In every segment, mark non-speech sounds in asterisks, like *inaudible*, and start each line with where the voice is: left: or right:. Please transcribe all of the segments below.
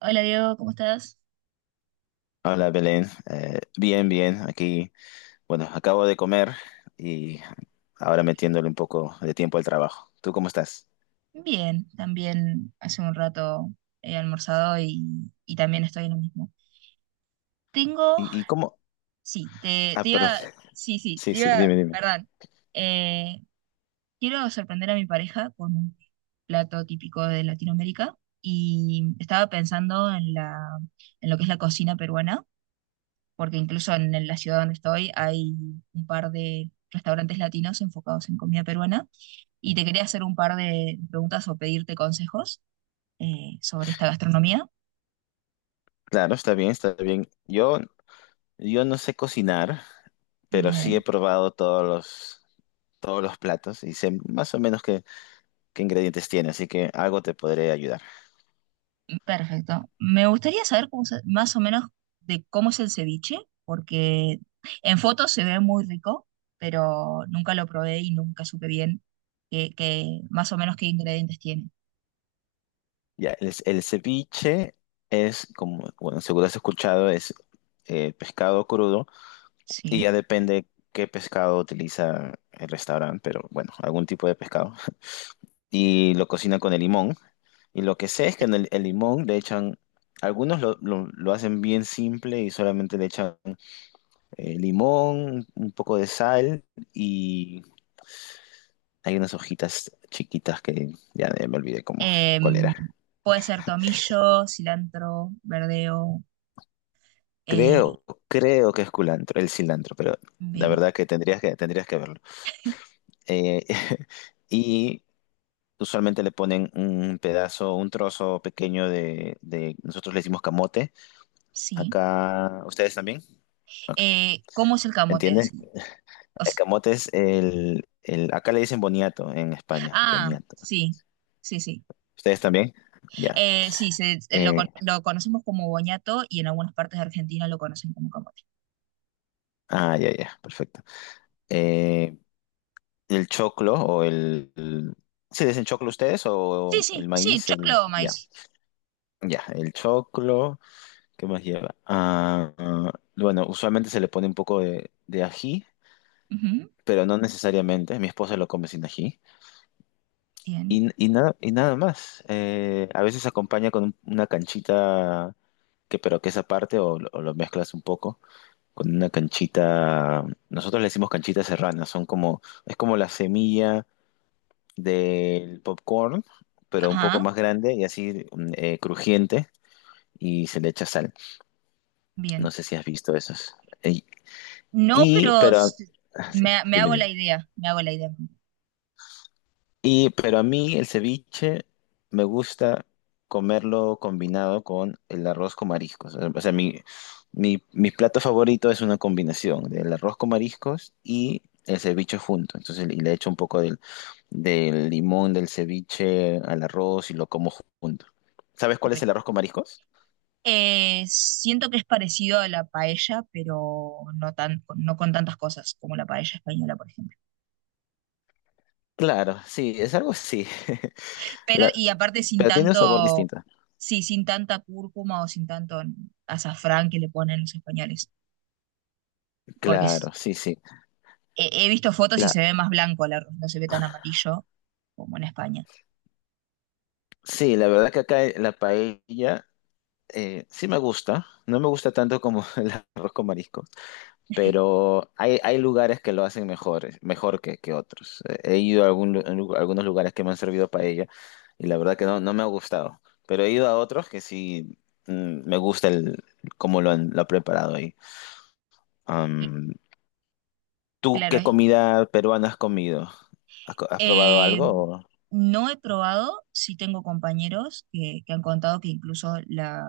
right: Hola Diego, ¿cómo estás?
left: Hola Belén. Bien, bien, aquí, bueno, acabo de comer y ahora metiéndole un poco de tiempo al trabajo. ¿Tú cómo estás?
right: Bien, también hace un rato he almorzado y también estoy en lo mismo. Tengo,
left: ¿Y cómo?
right: sí, te,
left: Ah,
right: te
left: perdón.
right: iba,
left: *laughs*
right: sí, sí,
left: Sí,
right: te
left: sí,
right: iba,
left: dime, dime.
right: perdón. Eh, Quiero sorprender a mi pareja con un plato típico de Latinoamérica y estaba pensando en en lo que es la cocina peruana, porque incluso en la ciudad donde estoy hay un par de restaurantes latinos enfocados en comida peruana y te quería hacer un par de preguntas o pedirte consejos sobre esta gastronomía.
left: Claro, está bien, está bien. Yo no sé cocinar, pero sí he
right: Bien,
left: probado todos los platos y sé más o menos qué ingredientes tiene, así que algo te podré ayudar.
right: perfecto. Me gustaría saber más o menos de cómo es el ceviche, porque en fotos se ve muy rico, pero nunca lo probé y nunca supe bien más o menos qué ingredientes tiene.
left: Ya, el ceviche es, como, bueno, seguro has escuchado, es pescado crudo. Y
right: Sí.
left: ya depende qué pescado utiliza el restaurante, pero bueno, algún tipo de pescado. *laughs* Y lo cocinan con el limón. Y lo que sé es que en el limón le echan, algunos lo hacen bien simple y solamente le echan limón, un poco de sal, y hay unas hojitas chiquitas que ya me olvidé cómo, cuál
right: Em,
left: era.
right: Puede ser tomillo, cilantro, verdeo. eh,
left: Creo que es culantro, el cilantro, pero la
right: Bien,
left: verdad que tendrías que verlo. Eh, *laughs* y usualmente le ponen un pedazo, un trozo pequeño nosotros le decimos camote.
right: sí.
left: Acá, ¿ustedes también? Ok.
right: ¿Cómo es el camote
left: ¿Entiendes?
right: así? O
left: El
right: s-
left: camote es acá le dicen boniato en España,
right: ah,
left: boniato.
right: sí, sí, sí.
left: ¿Ustedes también? Ya.
right: Sí,
left: Eh,
right: lo conocemos como boñato y en algunas partes de Argentina lo conocen como camote.
left: ah, ya, ya, perfecto. Eh, el choclo o ¿se dicen choclo ustedes o
right: Sí, sí,
left: el
right: sí,
left: maíz? El-
right: choclo o
left: ya,
right: maíz.
left: ya, el choclo, ¿qué más lleva? Ah, ah, bueno, usualmente se le pone un poco de ají,
right: Ujú,
left: pero no necesariamente. Mi esposa lo come sin ají.
right: bien.
left: Y nada, y nada más. A veces acompaña con un- una canchita, que, pero que es aparte, o, lo mezclas un poco, con una canchita. Nosotros le decimos canchitas serranas, son como, es como la semilla del popcorn, pero un poco
right: Ajá,
left: más grande y así crujiente, y se le echa sal. No
right: bien.
left: sé si has visto esos. Eh,
right: No,
left: Y,
right: pero
left: pero, ah, sí,
right: me hago
left: dime.
right: la idea, me hago la idea.
left: Pero a mí el ceviche me gusta comerlo combinado con el arroz con mariscos. O sea, mi plato favorito es una combinación del arroz con mariscos y el ceviche junto. Entonces, y le echo un poco del limón del ceviche al arroz y lo como junto. ¿Sabes
right: Qué
left: cuál es el
right: rico.
left: arroz con mariscos?
right: Siento que es parecido a la paella, pero no tan, no con tantas cosas como la paella española, por ejemplo.
left: Claro, sí, es algo así. *laughs*
right: Pero,
left: La-
right: y aparte sin
left: pero tiene un sabor
right: tanto,
left: distinto.
right: sí, sin tanta cúrcuma o sin tanto azafrán que le ponen los españoles, porque es-
left: Claro, sí, sí.
right: he visto fotos y
left: La,
right: se ve más blanco el arroz, no se ve tan amarillo como en España.
left: sí, la verdad que acá la paella, sí me gusta, no me gusta tanto como *laughs* el arroz con marisco, pero hay lugares que lo hacen mejor, mejor que otros. He ido a, algún algunos lugares que me han servido paella y la verdad que no, no me ha gustado, pero he ido a otros que sí me gusta cómo lo ha preparado ahí.
right: Cl-
left: Am, ¿Tú
right: Claro,
left: qué
right: es.
left: comida peruana has comido? ¿Has, has probado
right: eh,
left: algo? O-
right: no he probado, sí tengo compañeros que han contado que incluso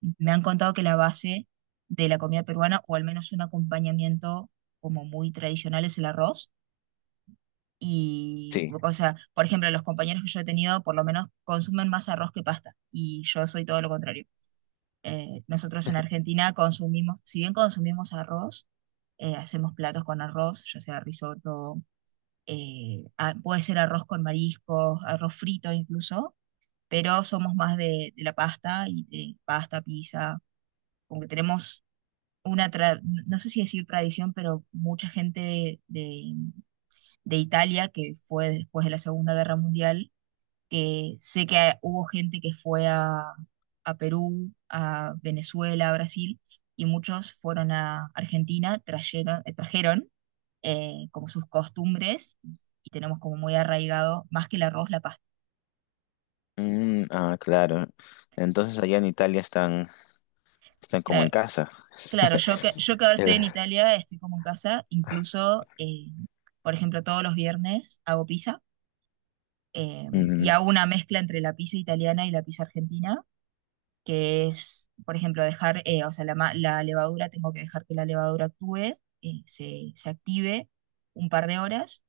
right: me han contado que la base de la comida peruana, o al menos un acompañamiento como muy tradicional, es el arroz. Y,
left: Sí.
right: o sea, por ejemplo, los compañeros que yo he tenido, por lo menos consumen más arroz que pasta, y yo soy todo lo contrario. Nosotros en Argentina consumimos, si bien consumimos arroz, hacemos platos con arroz, ya sea risotto, puede ser arroz con mariscos, arroz frito incluso, pero somos más de la pasta y de pasta, pizza, como que tenemos no sé si decir tradición, pero mucha gente de Italia que fue después de la Segunda Guerra Mundial, que sé que hubo gente que fue a Perú, a Venezuela, a Brasil, y muchos fueron a Argentina, trajeron como sus costumbres, y tenemos como muy arraigado, más que el arroz, la pasta.
left: Ah, claro. Entonces allá en Italia están, están como en
right: Claro,
left: casa.
right: claro, yo que
left: *laughs*
right: ahora estoy
left: El-
right: en Italia, estoy como en casa, incluso, por ejemplo, todos los viernes hago pizza. eh, y
left: Mm,
right: hago una mezcla entre la pizza italiana y la pizza argentina, que es, por ejemplo, dejar, o sea, la levadura, tengo que dejar que la levadura actúe, se active un par de horas,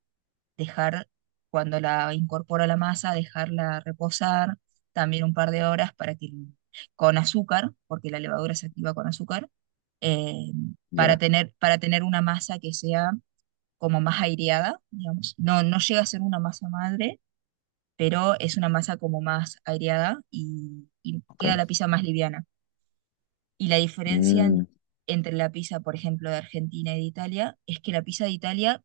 right: dejar, cuando la incorporo a la masa, dejarla reposar también un par de horas para que, con azúcar, porque la levadura se activa con azúcar, eh, para
left: ya,
right: tener, para tener una masa que sea como más aireada, digamos. No, no llega a ser una masa madre, pero es una masa como más aireada y queda la
left: ok.
right: pizza más liviana. Y la diferencia
left: Mm,
right: entre la pizza, por ejemplo, de Argentina y de Italia, es que la pizza de Italia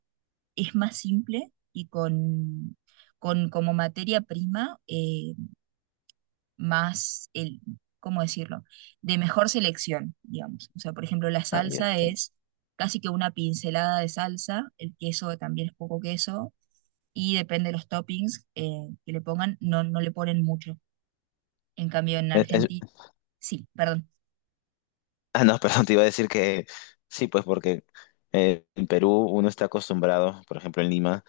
right: es más simple y con como materia prima más, el, ¿cómo decirlo? De mejor selección, digamos. O sea, por ejemplo, la
left: ah, ya.
right: salsa es casi que una pincelada de salsa, el queso también es poco queso, y depende de los toppings que le pongan, no le ponen mucho. En cambio, en
left: te- es-
right: Argentina,
left: es-
right: sí, perdón,
left: ah, no, *laughs* perdón, te iba a decir que sí, pues porque en Perú uno está acostumbrado, por ejemplo en Lima,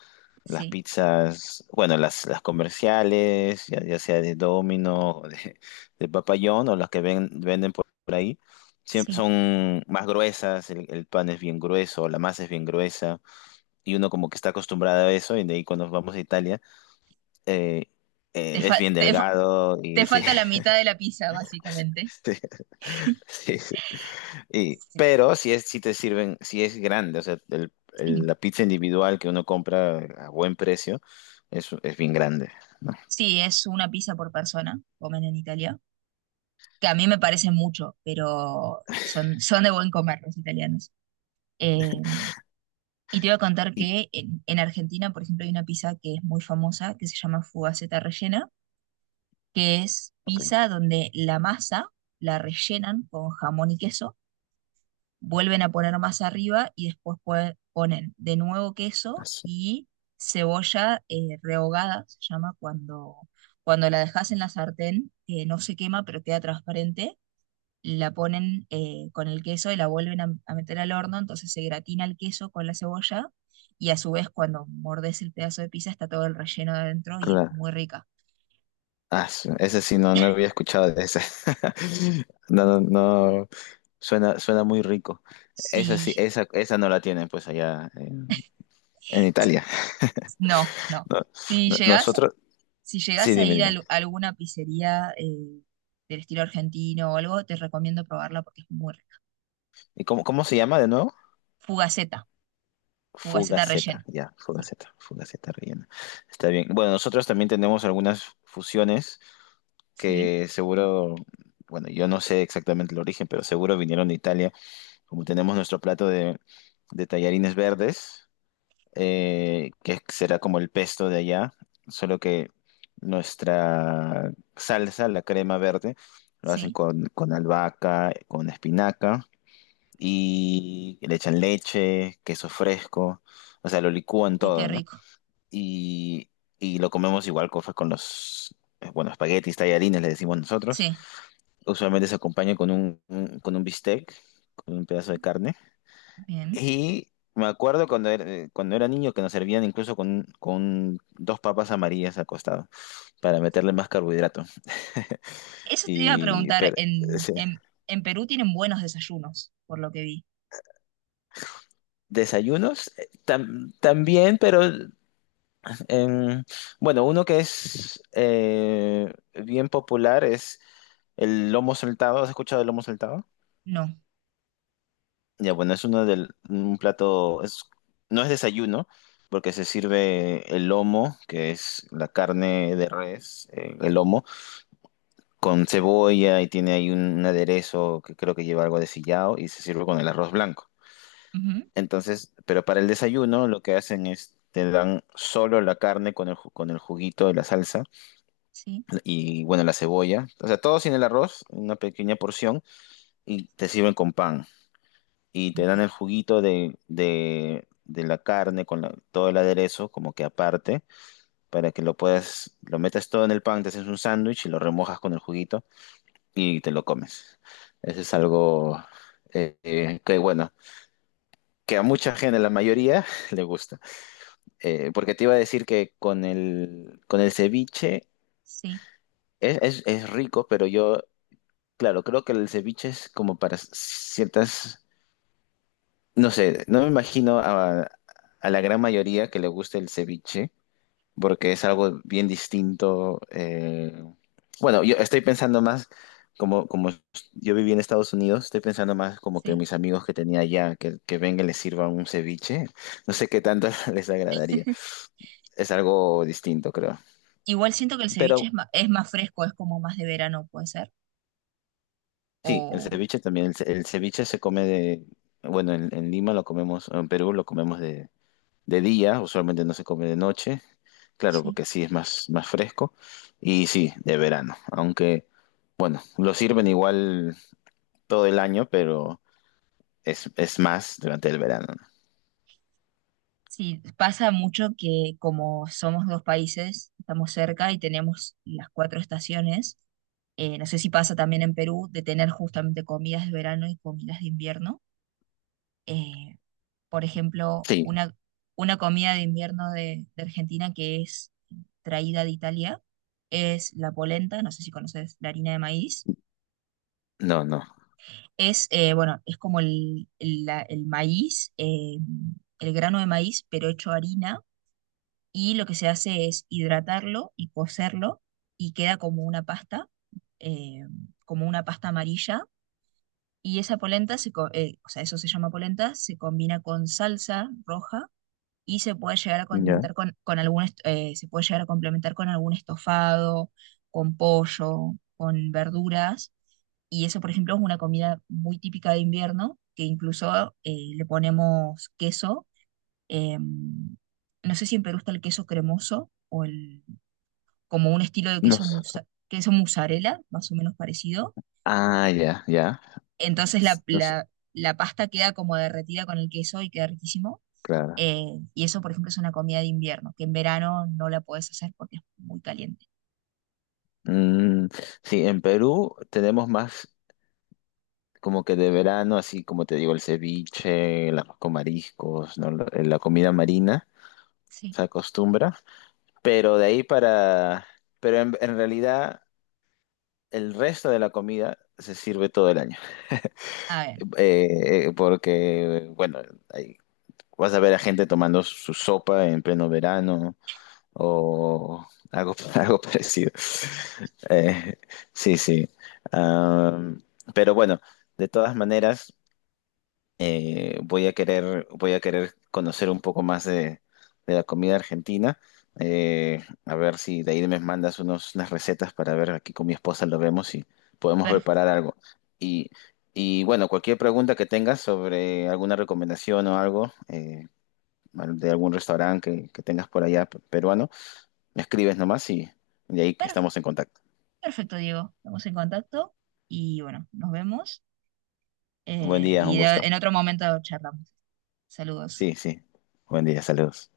left: las
right: sí,
left: pizzas, bueno, las comerciales, ya, ya sea de Domino o de, *laughs* de Papa John o las que venden por ahí, siempre
right: sí.
left: son más gruesas, el pan es bien grueso, la masa es bien gruesa, y uno como que está acostumbrado a eso, y de ahí cuando vamos a Italia, eh,
right: Te,
left: es
right: fa-
left: bien
right: te,
left: delgado
right: Te
left: y sí.
right: falta la mitad de la pizza, básicamente.
left: *laughs* Sí, sí.
right: Sí,
left: Pero si es, si te sirven, si es grande, o sea, la pizza individual que uno compra a buen precio es bien grande, ¿no?
right: sí, es una pizza por persona, comen en Italia, que a mí me parece mucho, pero son de buen comer los italianos. Eh, y te iba a contar
left: Y-
right: que en, Argentina, por ejemplo, hay una pizza que es muy famosa, que se llama fugaceta rellena, que es
left: ok.
right: pizza donde la masa la rellenan con jamón y queso, vuelven a poner más arriba y después ponen de nuevo queso
left: Asu-
right: y cebolla rehogada, se llama cuando, la dejas en la sartén, no se quema pero queda transparente, la ponen con el queso y la vuelven a meter al horno, entonces se gratina el queso con la cebolla y a su vez cuando mordes el pedazo de pizza está todo el relleno de adentro y es
left: Claro.
right: muy rica.
left: Asu, ese sí, no, no había escuchado de ese. *laughs* No, no, no. Suena, suena muy rico. Esa sí,
right: Sí.
left: esa no la tienen pues allá en Italia. *laughs*
right: No, no.
left: No-
right: Si llegas
left: nosotros,
right: Si
left: sí,
right: llegás a
left: dime,
right: ir
left: dime.
right: alguna pizzería del estilo argentino o algo, te recomiendo probarla porque es muy rica.
left: Cómo se llama de nuevo?
right: Fugaceta, fugaceta
left: Fugaceta,
right: rellena.
left: ya,
right: Sí,
left: Fugaceta, Fugaceta rellena. Está bien. Bueno, nosotros también tenemos algunas fusiones
right: sí,
left: que seguro, bueno, yo no sé exactamente el origen, pero seguro vinieron de Italia, como tenemos nuestro plato de tallarines verdes, que será como el pesto de allá, solo que nuestra salsa, la crema verde, lo hacen
right: sí.
left: con albahaca, con espinaca y le echan leche, queso fresco, o sea, lo licúan
right: Uy, qué
left: todo, ¿no?
right: rico.
left: Y, y lo comemos igual con los, bueno, espaguetis, tallarines, le decimos nosotros.
right: Sí,
left: Usualmente se acompaña con con un bistec, con un pedazo de carne.
right: bien.
left: Y me acuerdo cuando era niño, que nos servían incluso con dos papas amarillas al costado para meterle más carbohidrato. *laughs*
right: Eso te iba a
left: Y
right: preguntar,
left: pero,
right: en,
left: sí.
right: en, en Perú tienen buenos desayunos, por lo que vi.
left: Desayunos tam- también, pero Em, bueno, uno que es bien popular es el lomo saltado. ¿Has escuchado el lomo saltado?
right: No.
left: Ya, bueno, es uno del un plato, es, no es desayuno, porque se sirve el lomo, que es la carne de res, el lomo, con cebolla y tiene ahí un aderezo que creo que lleva algo de sillao, y se sirve con el arroz blanco.
right: Ujú,
left: Entonces, pero para el desayuno lo que hacen es te dan solo la carne con con el juguito de la salsa
right: sí,
left: y bueno, la cebolla. O sea, todo sin el arroz, una pequeña porción, y te sirven con pan. Y te dan
right: bien.
left: el juguito de la carne con la- todo el aderezo, como que aparte, para que lo metas todo en el pan, te haces un sándwich y lo remojas con el juguito y te lo comes. Eso es algo que, bueno, que a mucha gente, a la mayoría, *laughs* le gusta. Porque te iba a decir que con con el ceviche
right: Sí,
left: es, es rico, pero yo Claro, creo que el ceviche es como para ciertas, no sé, no me imagino a la gran mayoría que le guste el ceviche, porque es algo bien distinto. Bueno, yo estoy pensando más, como yo viví en Estados Unidos, estoy pensando más como que
right: sí.
left: mis amigos que tenía allá, que vengan y les sirva un ceviche, no sé qué tanto *laughs* les agradaría.
right: *laughs*
left: Es algo distinto, creo.
right: Igual siento que el ceviche
left: Pero
right: es más fresco, es como más de verano, puede ser.
left: sí, el
right: O
left: ceviche también, el ceviche se come de, bueno, en Lima lo comemos, en Perú lo comemos de día, usualmente no se come de noche, claro,
right: sí.
left: porque así es más, más fresco, y sí, de verano, aunque, bueno, lo sirven igual todo el año, pero es más durante el verano, ¿no?
right: Sí, pasa mucho que como somos dos países, estamos cerca y tenemos las cuatro estaciones, no sé si pasa también en Perú de tener justamente comidas de verano y comidas de invierno. Eh, por ejemplo,
left: Sí,
right: una comida de invierno de Argentina que es traída de Italia es la polenta, no sé si conoces la harina de maíz.
left: no, no,
right: Bueno, es como el maíz, el grano de maíz, pero hecho harina, y lo que se hace es hidratarlo y cocerlo y queda eh, como una pasta amarilla. Y esa polenta, o sea, eso se llama polenta, se combina con salsa roja y se puede llegar a
left: ya,
right: condimentar con se puede llegar a complementar con algún estofado, con pollo, con verduras. Y eso, por ejemplo, es una comida muy típica de invierno, que incluso le ponemos queso, no sé si en Perú está el queso cremoso o como un estilo de
left: no,
right: queso,
left: s-
right: queso mozzarella, más o menos parecido.
left: ah, ya, ya,
right: Entonces la,
left: S- no s-
right: la- la pasta queda como derretida con el queso y queda riquísimo.
left: claro.
right: Eh, y eso, por ejemplo, es una comida de invierno, que en verano no la puedes hacer porque es muy caliente.
left: Mm, sí, en Perú tenemos más como que de verano, así como te digo, el ceviche, el arroz con mariscos, ¿no? La comida marina
right: Sí,
left: se acostumbra. Pero de ahí para... Pero en realidad el resto de la comida se sirve todo el año.
right: a ver,
left: Porque, bueno, ahí vas a ver a gente tomando su sopa en pleno verano o algo, *laughs* algo parecido. Eh, sí, sí. Am, pero bueno, de todas maneras... voy a querer conocer un poco más de la comida argentina. A ver si de ahí me mandas unas recetas para ver aquí con mi esposa lo vemos y podemos
right: per-
left: preparar algo. Y, y bueno, cualquier pregunta que tengas sobre alguna recomendación o algo de algún restaurante que tengas por allá peruano, me escribes nomás y de ahí
right: per-
left: estamos en contacto.
right: perfecto, Diego. Estamos en contacto y bueno, nos vemos
left: Buen día, un gusto.
right: en otro momento charlamos. Saludos.
left: Sí, sí. Buen día, saludos.